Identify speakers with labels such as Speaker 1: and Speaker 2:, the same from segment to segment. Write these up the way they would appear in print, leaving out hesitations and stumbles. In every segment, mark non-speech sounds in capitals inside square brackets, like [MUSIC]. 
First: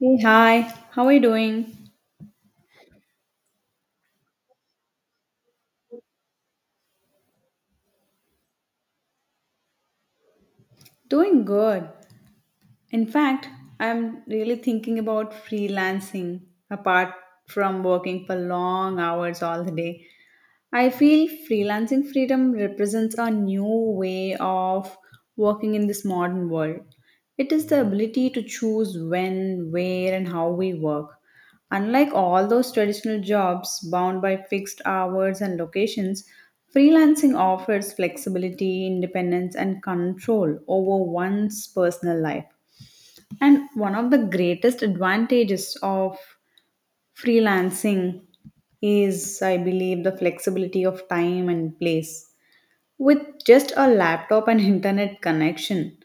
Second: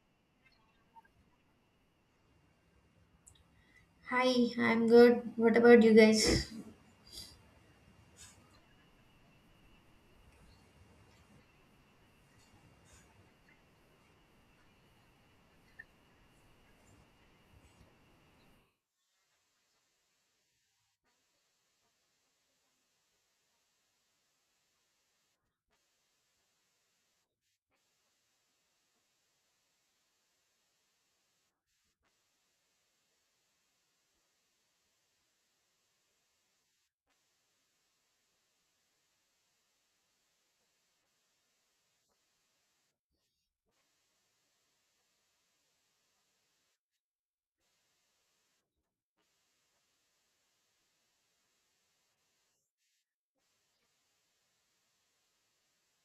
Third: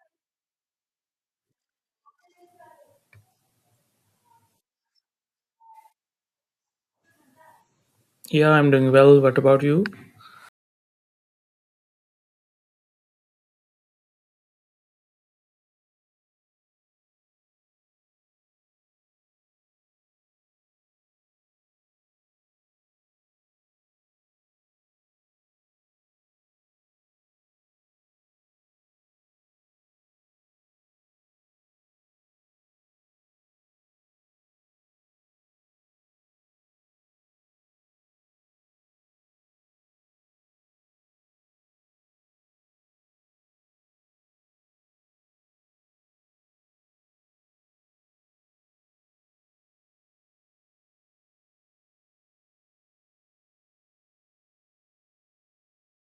Speaker 1: Hey, hi, how are you doing?
Speaker 2: Hi, I'm good. What about you guys?
Speaker 3: Yeah, I'm doing well. What about you?
Speaker 1: Doing good. In fact, I'm really thinking about freelancing apart from working for long hours all the day. I feel freelancing freedom represents a new way of working in this modern world. It is the ability to choose when, where, and how we work. Unlike all those traditional jobs bound by fixed hours and locations, freelancing offers flexibility, independence, and control over one's personal life. And one of the greatest advantages of freelancing is, I believe, the flexibility of time and place. With just a laptop and [LAUGHS] internet connection,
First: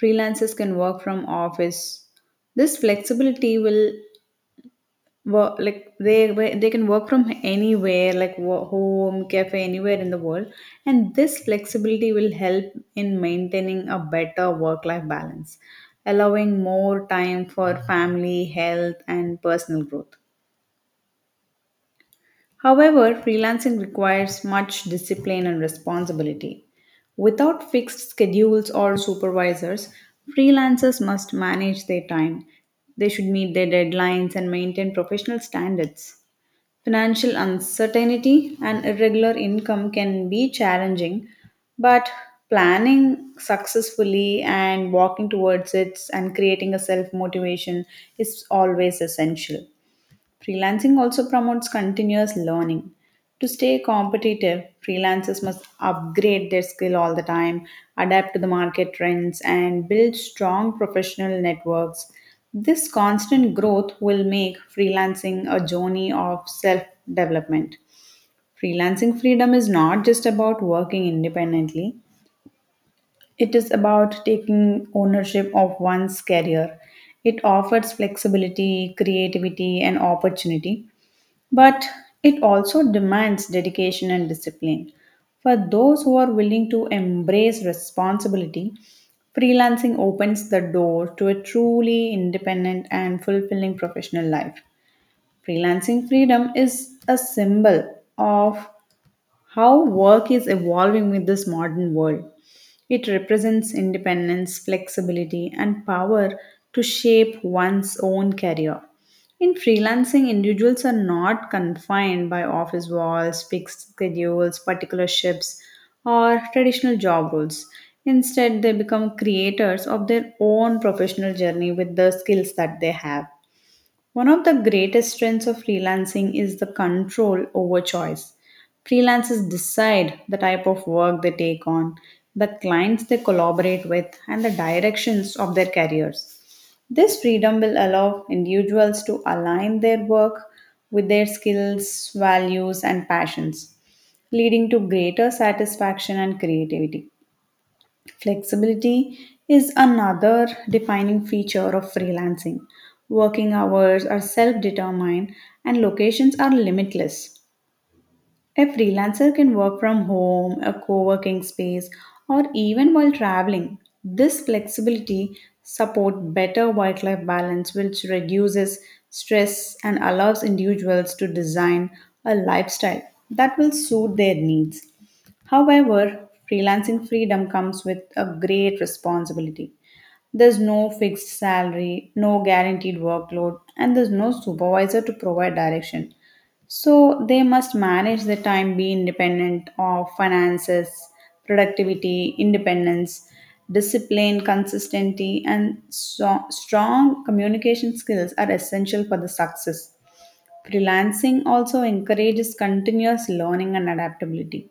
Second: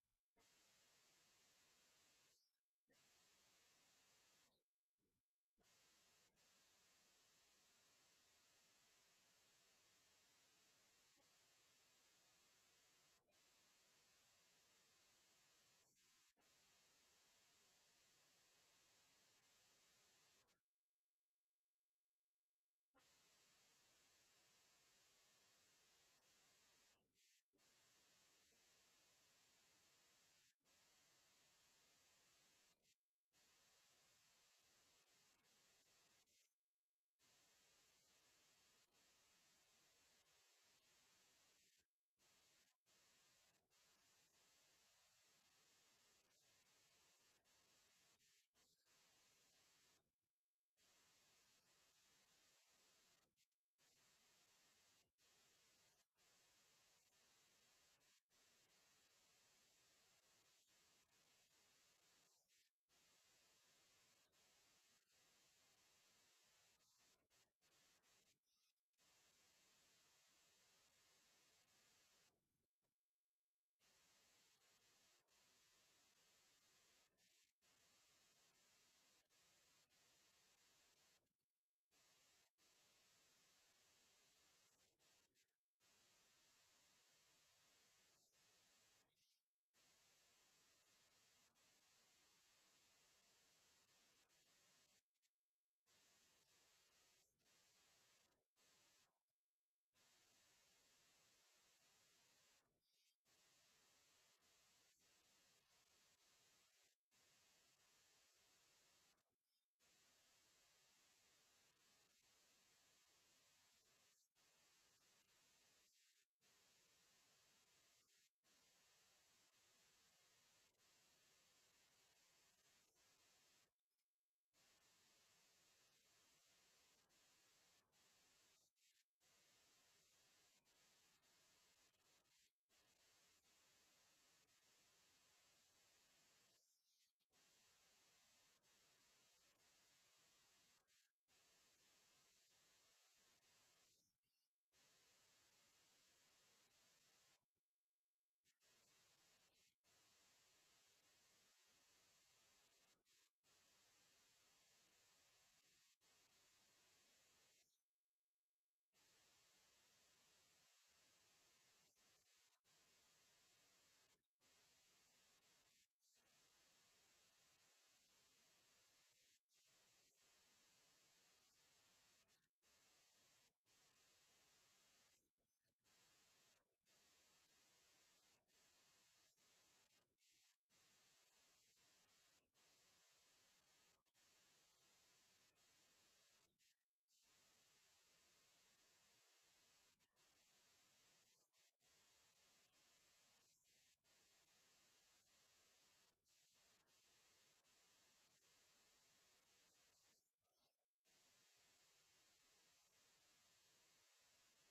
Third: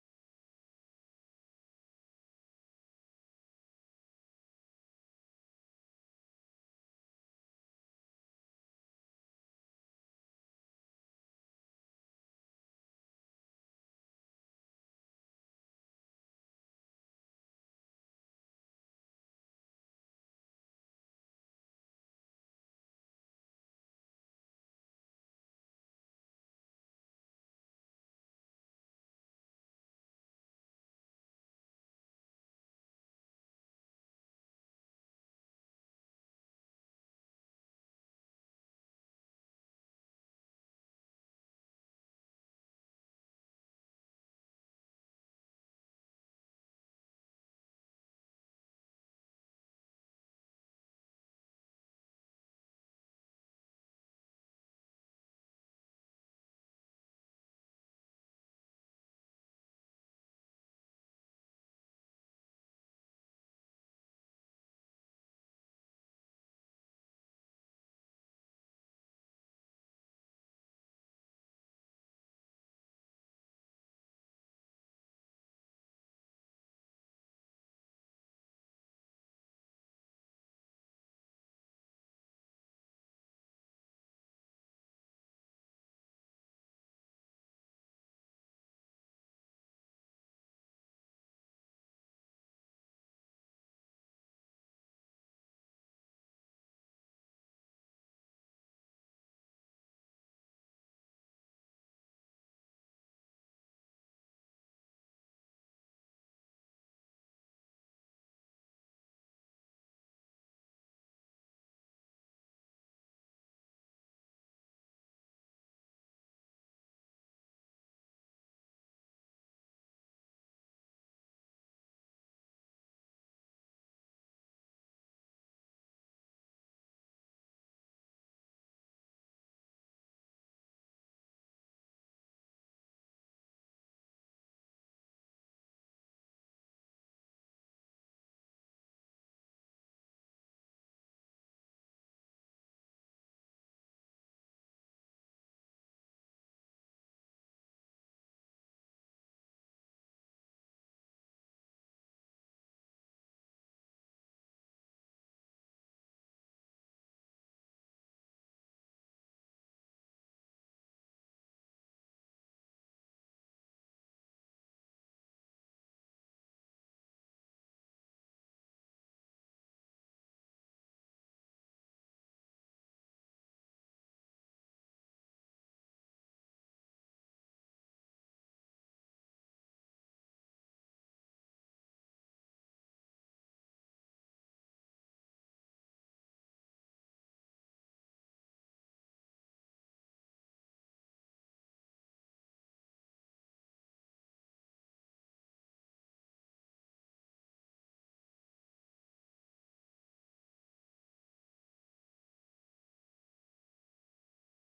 Speaker 1: freelancers can work from office. This flexibility will work like they can work from anywhere, like home, cafe, anywhere in the world, and this flexibility will help in maintaining a better work-life balance, allowing more time for family, health, and personal growth. However, freelancing requires much discipline and responsibility. Without fixed schedules or supervisors, freelancers must manage their time. They should meet their deadlines and maintain professional standards. Financial uncertainty and irregular income can be challenging, but planning successfully and walking towards it and creating a self motivation is always essential. Freelancing also promotes continuous learning. To stay competitive, freelancers must upgrade their skill all the time, adapt to the market trends, and build strong professional networks. This constant growth will make freelancing a journey of self development. Freelancing freedom is not just about working independently, it is about taking ownership of one's career. It offers flexibility, creativity, and opportunity, but it also demands dedication and discipline. For those who are willing to embrace responsibility, freelancing opens the door to a truly independent and fulfilling professional life. Freelancing freedom is a symbol of how work is evolving with this modern world. It represents independence, flexibility, and power to shape one's own career. In freelancing, individuals are not confined by office walls, fixed schedules, particular shifts, or traditional job roles. Instead, they become creators of their own professional journey with the skills that they have. One of the greatest strengths of freelancing is the control over choice. Freelancers decide the type of work they take on, the clients they collaborate with, and the directions of their careers. This freedom will allow individuals to align their work with their skills, values, and passions, leading to greater satisfaction and creativity. Flexibility is another defining feature of freelancing. Working hours are self determined and locations are limitless. A freelancer can work from home, a co working space, or even while traveling. This flexibility supports better work life balance, which reduces stress and allows individuals to design a lifestyle that will suit their needs. However, freelancing freedom comes with a great responsibility. There's no fixed salary, no guaranteed workload, and there's no supervisor to provide direction. So they must manage their time, be independent of finances, productivity, independence, discipline, consistency, and strong communication skills are essential for the success. Freelancing also encourages continuous learning and adaptability.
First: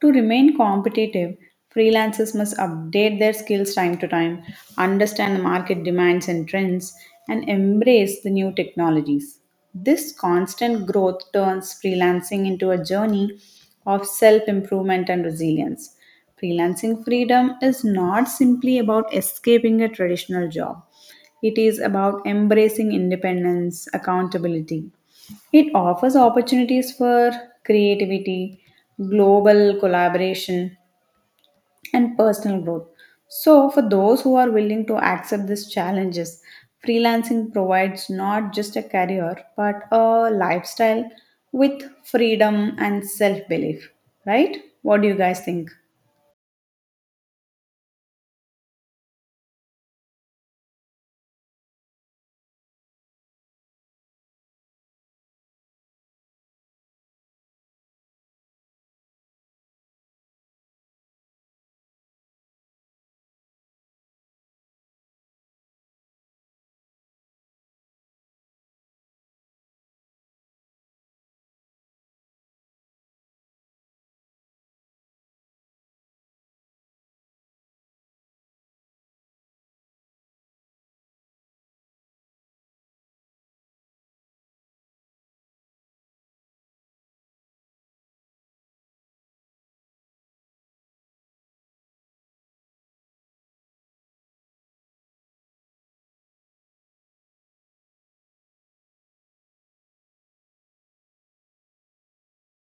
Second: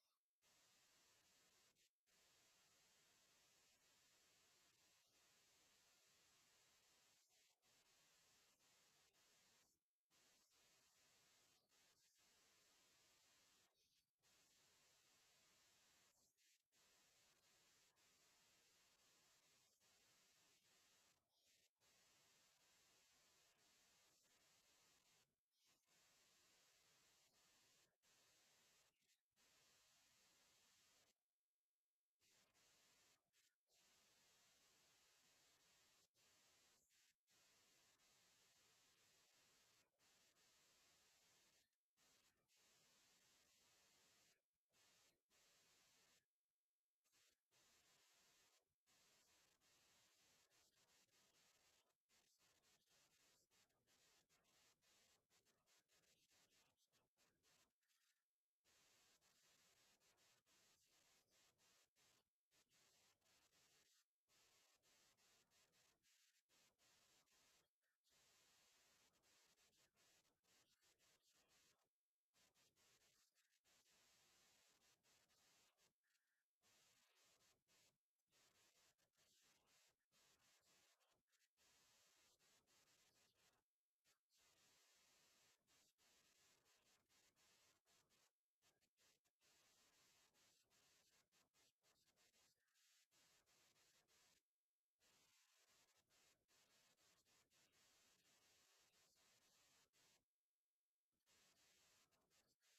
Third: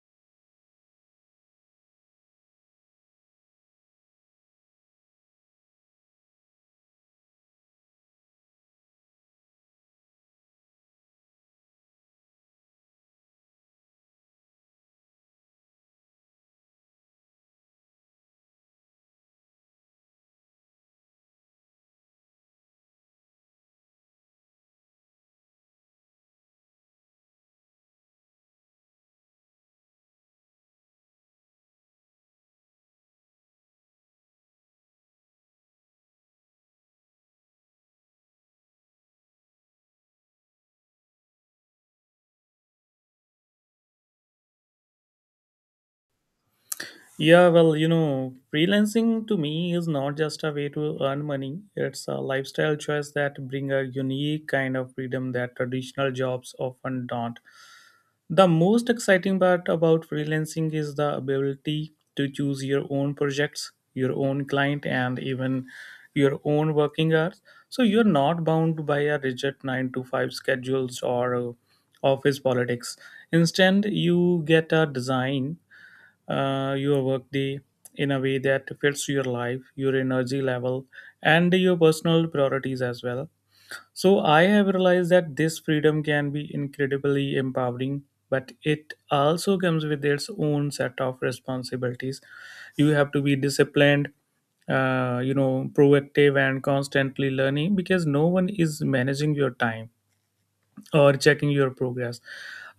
Speaker 1: To remain competitive, freelancers must update their skills time to time, understand the market demands and trends, and embrace the new technologies. This constant growth turns freelancing into a journey of self improvement and resilience. Freelancing freedom is not simply about escaping a traditional job, it is about embracing independence, accountability, it offers opportunities for creativity, global collaboration, and personal growth. So, for those who are willing to accept these challenges, freelancing provides not just a career but a lifestyle with freedom and self belief, right? What do you guys think?
Speaker 3: Yeah, well, you know, freelancing to me is not just a way to earn money. It's a lifestyle choice that bring a unique kind of freedom that traditional jobs often don't. The most exciting part about freelancing is the ability to choose your own projects, your own client, and even your own working hours. So you're not bound by a rigid 9 to 5 schedules or office politics. Instead, you get a design your workday in a way that fits your life, your energy level, and your personal priorities as well. So I have realized that this freedom can be incredibly empowering, but it also comes with its own set of responsibilities. You have to be disciplined, you know, proactive, and constantly learning because no one is managing your time or checking your progress.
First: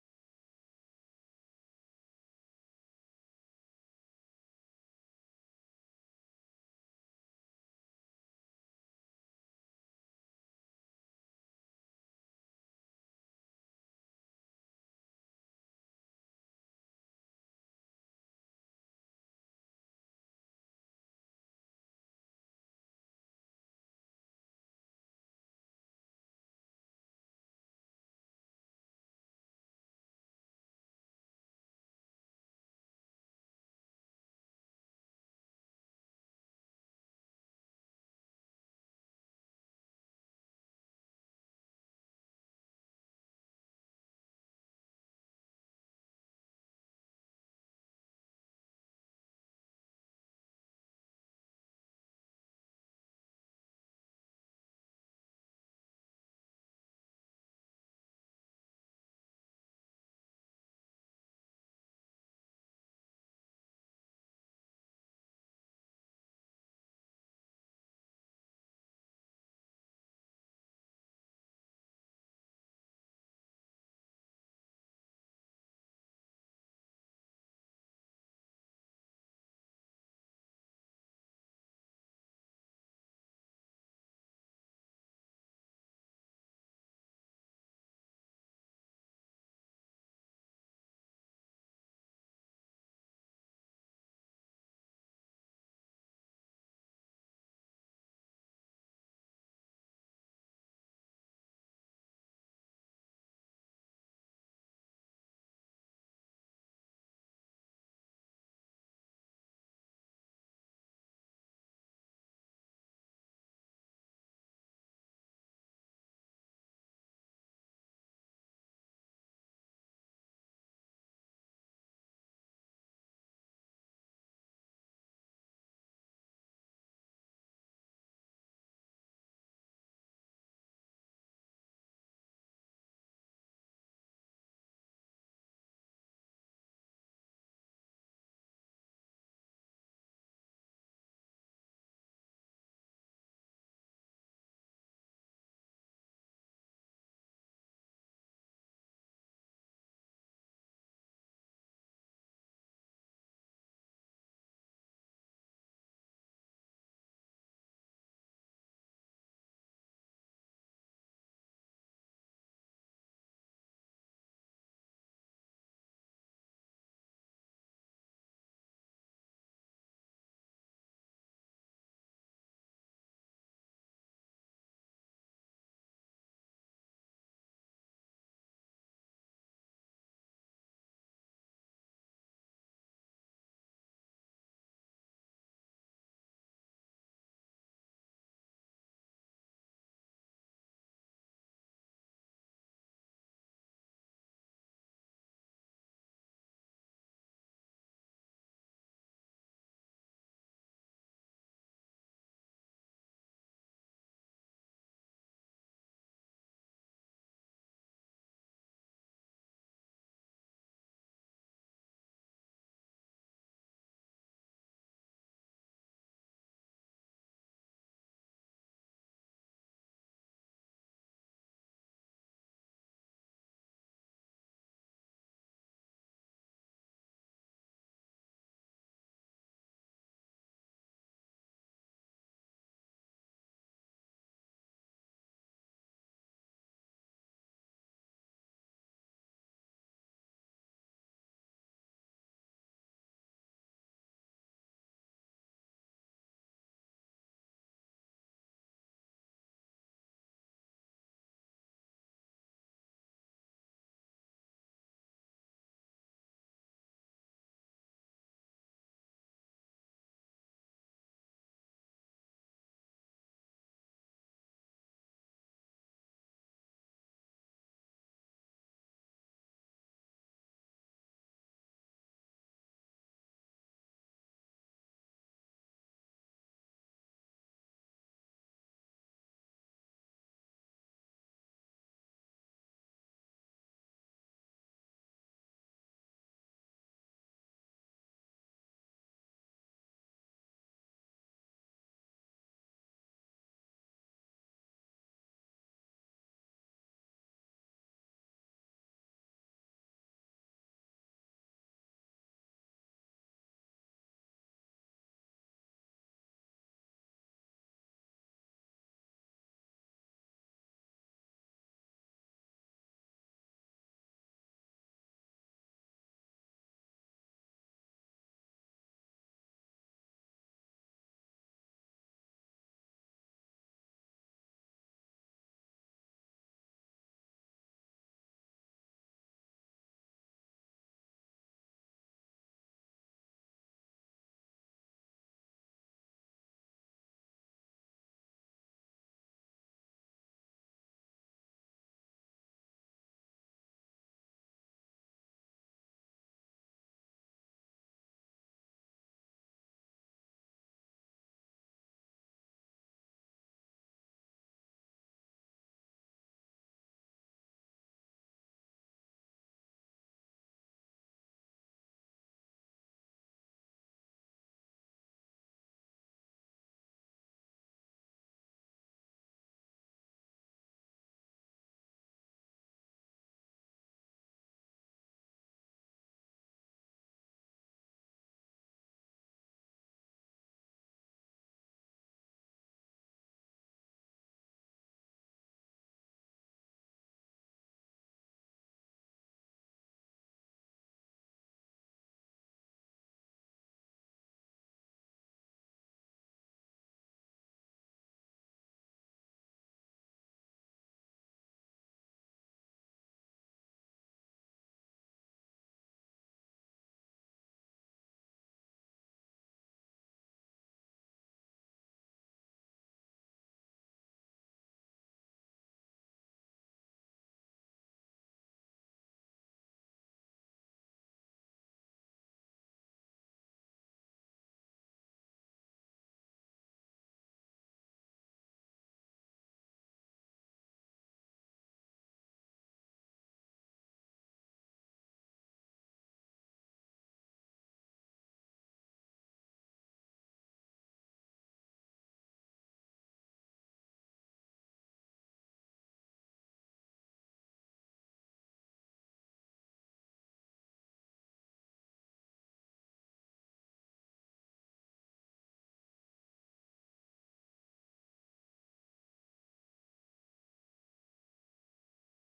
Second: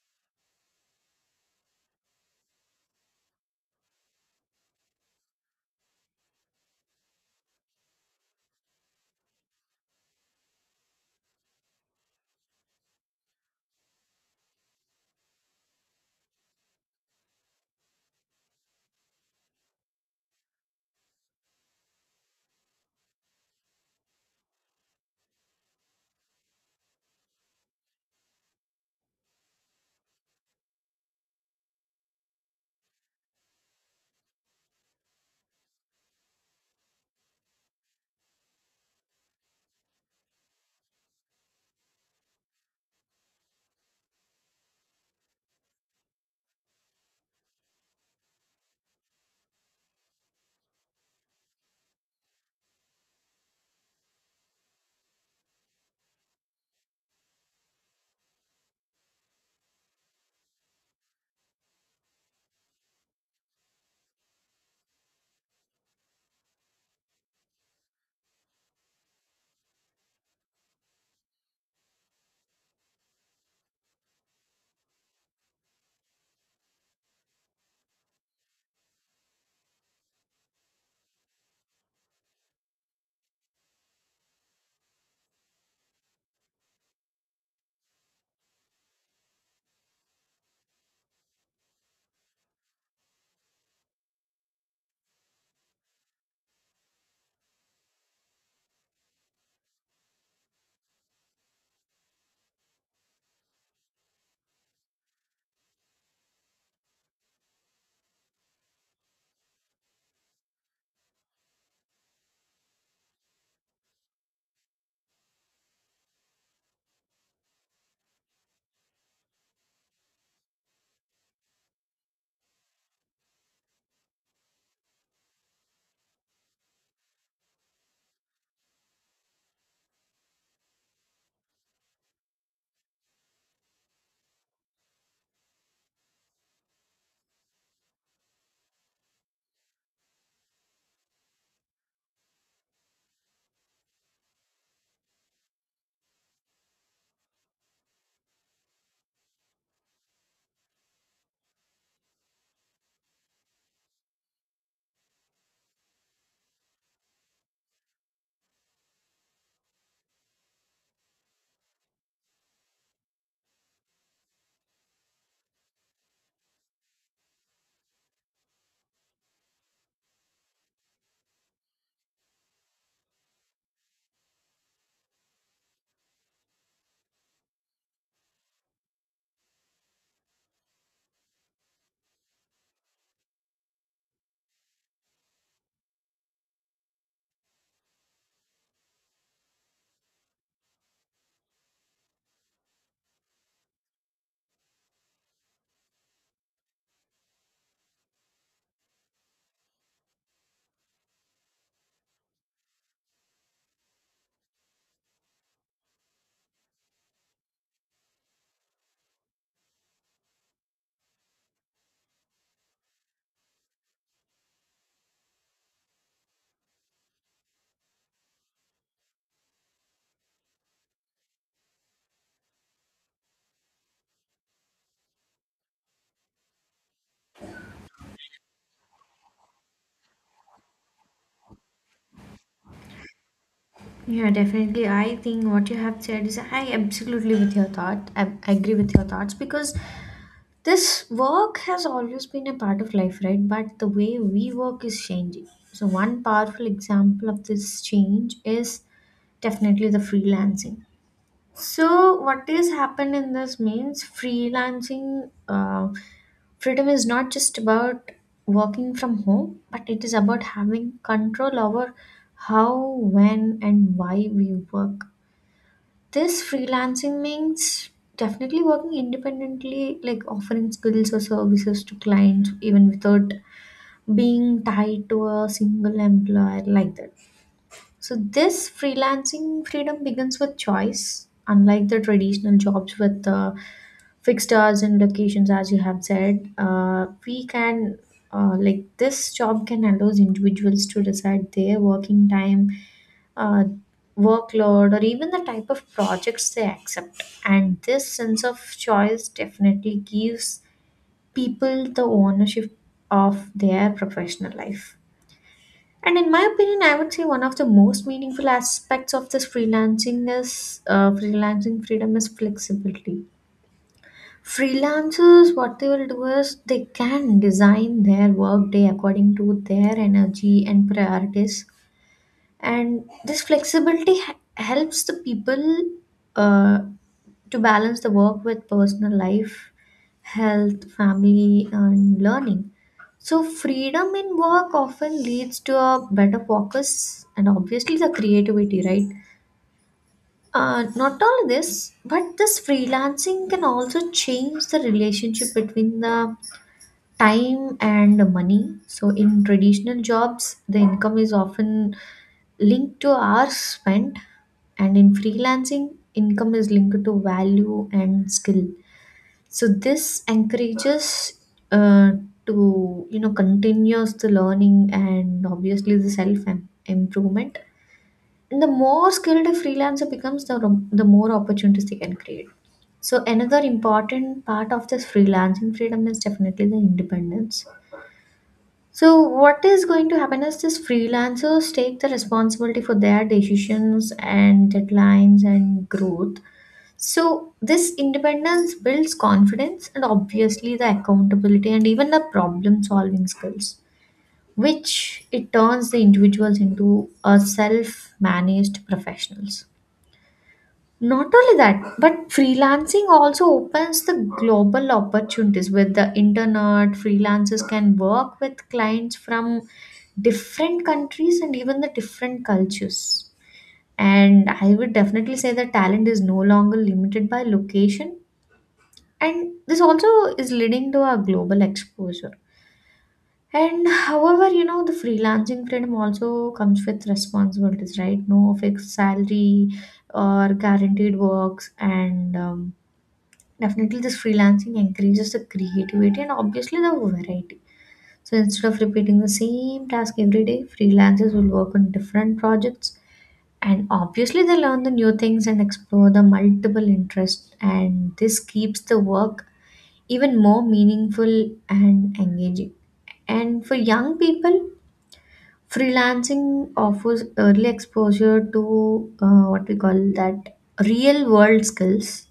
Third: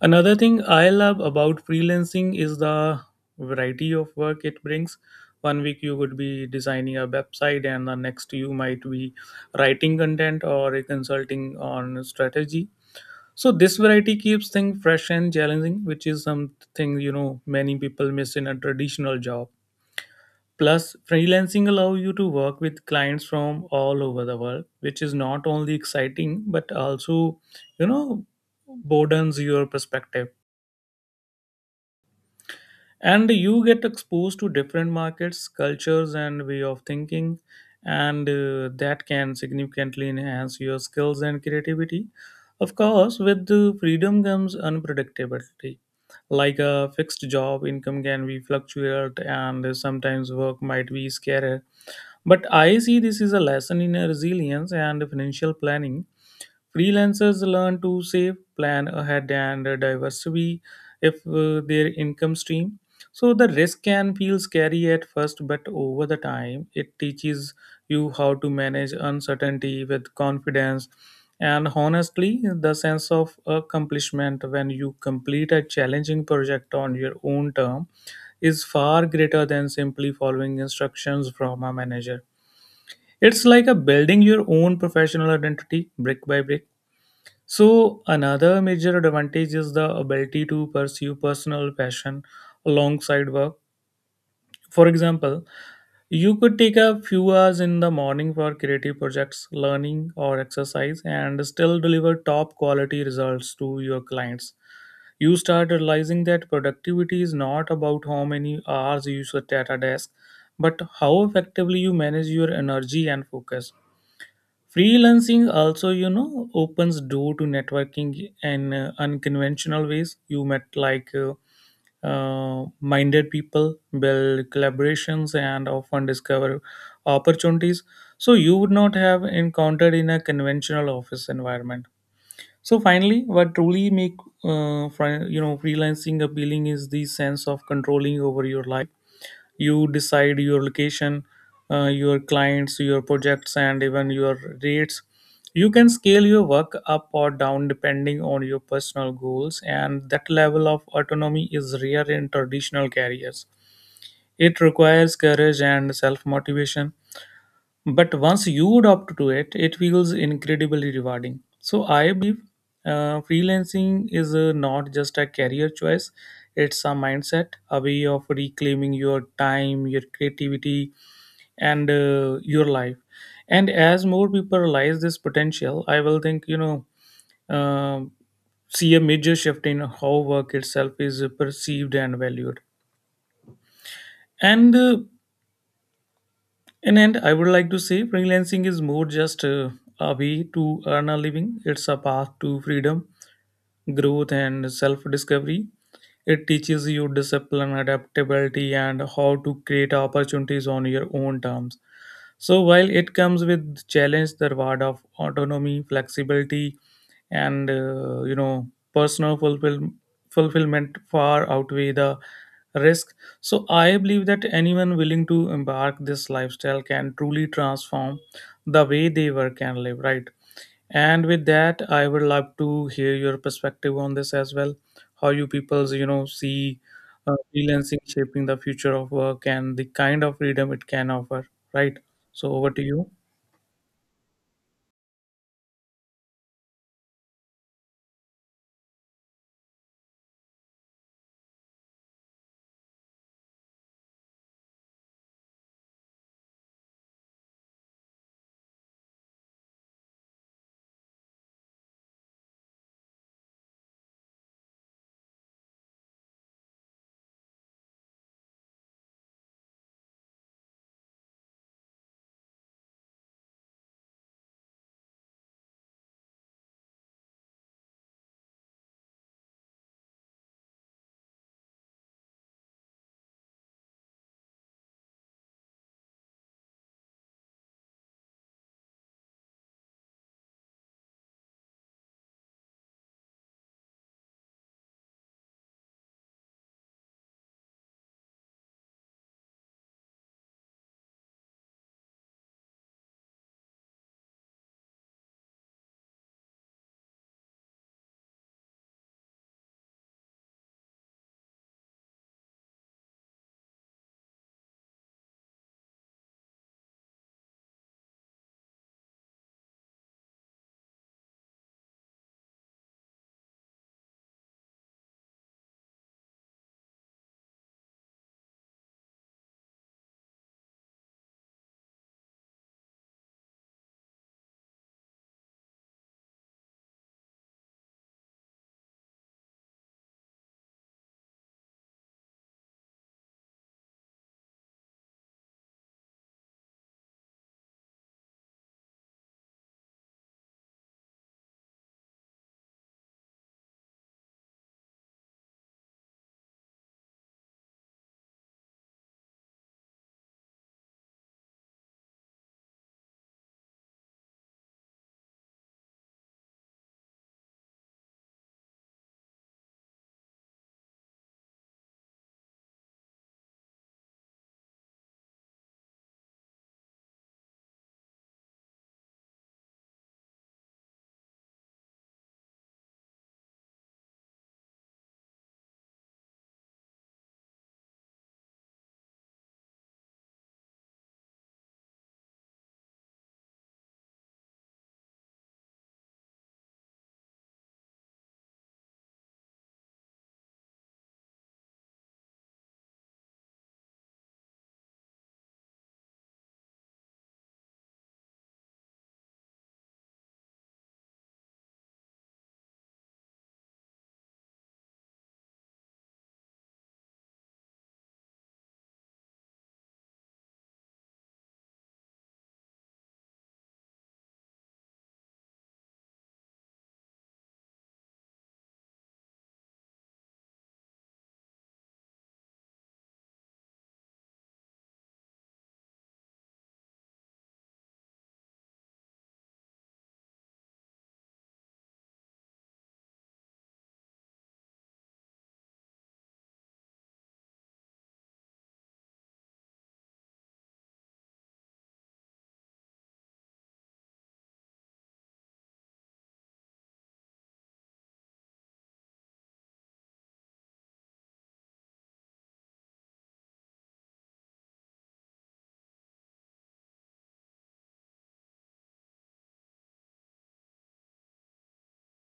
Speaker 3: Another thing I love about freelancing is the variety of work it brings. One week you could be designing a website, and the next you might be writing content or consulting on strategy. So this variety keeps things fresh and challenging, which is something you know many people miss in a traditional job. Plus, freelancing allows you to work with clients from all over the world, which is not only exciting but also, you know, broadens your perspective. And you get exposed to different markets, cultures, and way of thinking, and that can significantly enhance your skills and creativity. Of course, with the freedom comes unpredictability. Like a fixed job, income can be fluctuate, and sometimes work might be scarce. But I see this is a lesson in resilience and financial planning. Freelancers learn to save, plan ahead, and diversify if their income stream. So the risk can feel scary at first, but over the time, it teaches you how to manage uncertainty with confidence, and honestly the sense of accomplishment when you complete a challenging project on your own term is far greater than simply following instructions from a manager. It's like a building your own professional identity brick by brick. So another major advantage is the ability to pursue personal passion alongside work. For example, you could take a few hours in the morning for creative projects, learning or exercise and still deliver top quality results to your clients. You start realizing that productivity is not about how many hours you sit at a desk, but how effectively you manage your energy and focus. Freelancing also, you know, opens door to networking in unconventional ways. You met like minded people, build collaborations, and often discover opportunities so you would not have encountered in a conventional office environment. So finally, what truly make you know, freelancing appealing is the sense of controlling over your life. You decide your location, your clients, your projects, and even your rates. You can scale your work up or down depending on your personal goals, and that level of autonomy is rare in traditional careers. It requires courage and self motivation, but once you adopt to it, it feels incredibly rewarding. So I believe freelancing is not just a career choice, it's a mindset, a way of reclaiming your time, your creativity, and your life. And as more people realize this potential, I will think, you know, um see a major shift in how work itself is perceived and valued. And In end, I would like to say freelancing is more just a way to earn a living. It's a path to freedom, growth, and self-discovery. It teaches you discipline, adaptability, and how to create opportunities on your own terms. So while it comes with challenge, the reward of autonomy, flexibility, and you know, personal fulfillment far outweigh the risk. So I believe that anyone willing to embark this lifestyle can truly transform the way they work and live. Right, and with that, I would love to hear your perspective on this as well. How you people's, you know, see freelancing shaping the future of work and the kind of freedom it can offer, right? So over to you.
Speaker 2: Yeah, definitely. I think what you have said is I absolutely with your thought. I agree with your thoughts because this work has always been a part of life, right? But the way we work is changing. So one powerful example of this change is definitely the freelancing. So what is happened in this means freelancing. Uh, Freedom is not just about working from home, but it is about having control over how, when, and why we work. This freelancing means definitely working independently, like offering skills or services to clients, even without being tied to a single employer, like that. So this freelancing freedom begins with choice, unlike the traditional jobs with fixed hours and locations, as you have said. We can like this job can allow individuals to decide their working time, uh, workload, or even the type of projects they accept. And this sense of choice definitely gives people the ownership of their professional life. And in my opinion, I would say one of the most meaningful aspects of this freelancing is freelancing freedom is flexibility. Freelancers, what they will do is they can design their work day according to their energy and priorities, and this flexibility helps the people uh, to balance the work with personal life, health, family, and learning. So freedom in work often leads to a better focus and obviously the creativity, right? Not only this, but this freelancing can also change the relationship between the time and money. So, in traditional jobs, the income is often linked to hours spent, and in freelancing, income is linked to value and skill. So, this encourages uh, to continuous the learning and obviously the improvement. And the more skilled a freelancer becomes, the more opportunities they can create. So another important part of this freelancing freedom is definitely the independence. So, what is going to happen is these freelancers take the responsibility for their decisions and deadlines and growth. So, this independence builds confidence and obviously the accountability and even the problem solving skills, which it turns the individuals into a self managed professionals. Not only that, but freelancing also opens the global opportunities with the internet. Freelancers can work with clients from different countries and even the different cultures. And I would definitely say that talent is no longer limited by location. And this also is leading to a global exposure. And however, you know, the freelancing freedom also comes with responsibilities, right? No fixed salary or guaranteed works, and definitely, this freelancing encourages the creativity and obviously the variety. So instead of repeating the same task every day, freelancers will work on different projects and obviously they learn the new things and explore the multiple interests, and this keeps the work even more meaningful and engaging. And for young people, freelancing offers early exposure to what we call that real world skills,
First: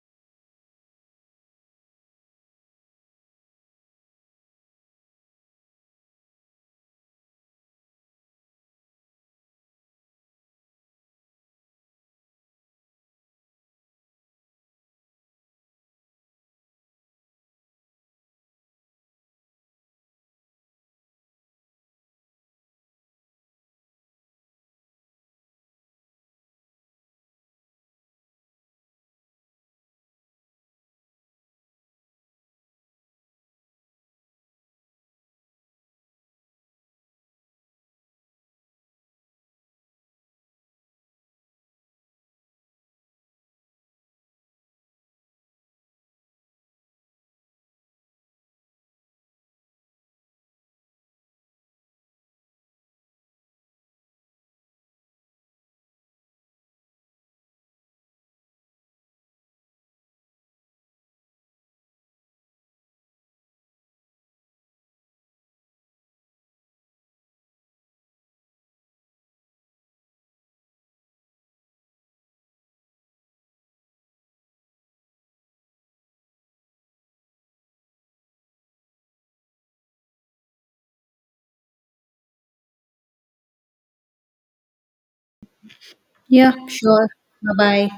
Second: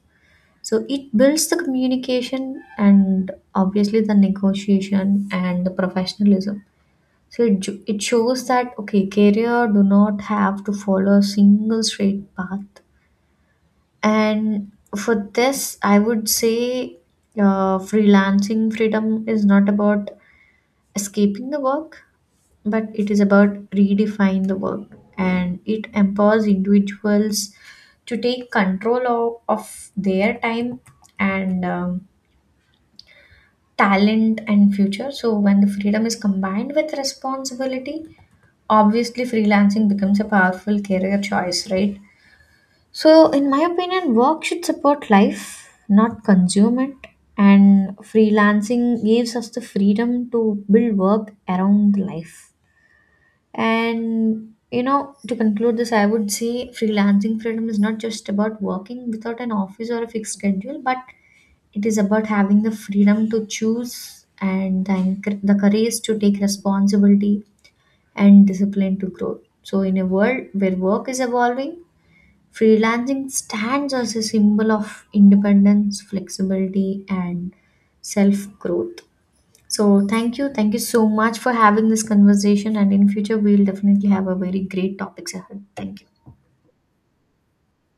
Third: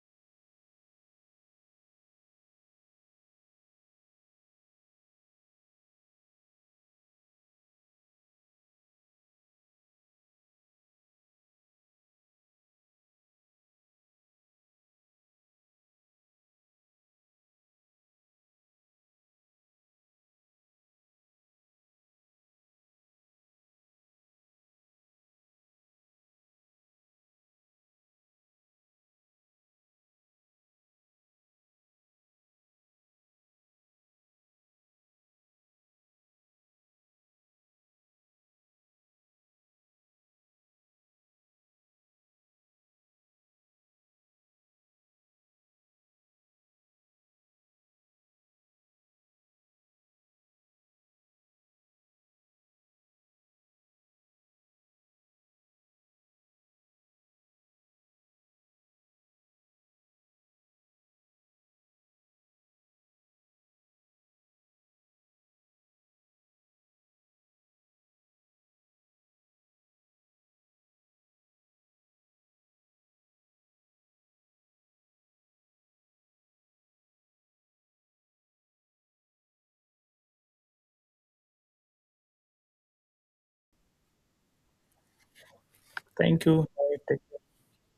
Speaker 2: so it builds the communication and obviously the negotiation and the professionalism. So it, it shows that okay, career do not have to follow a single straight path. And for this, I would say freelancing freedom is not about escaping the work, but it is about redefine the work, and it empowers individuals to take control of their time and. Talent and future. So when the freedom is combined with responsibility, obviously freelancing becomes a powerful career choice, right? So in my opinion, work should support life, not consume it. And freelancing gives us the freedom to build work around life. And you know, to conclude this, I would say freelancing freedom is not just about working without an office or a fixed schedule, but it is about having the freedom to choose and the courage to take responsibility and discipline to grow. So, in a world where work is evolving, freelancing stands as a symbol of independence, flexibility, and self growth. So, thank you. Thank you so much for having this conversation. And in future, we'll definitely have a very great topics ahead. Thank you.
Speaker 3: Thank
Speaker 1: Yeah,
Speaker 3: you. Bye.
Speaker 1: sure.
Speaker 3: Take
Speaker 1: Bye bye.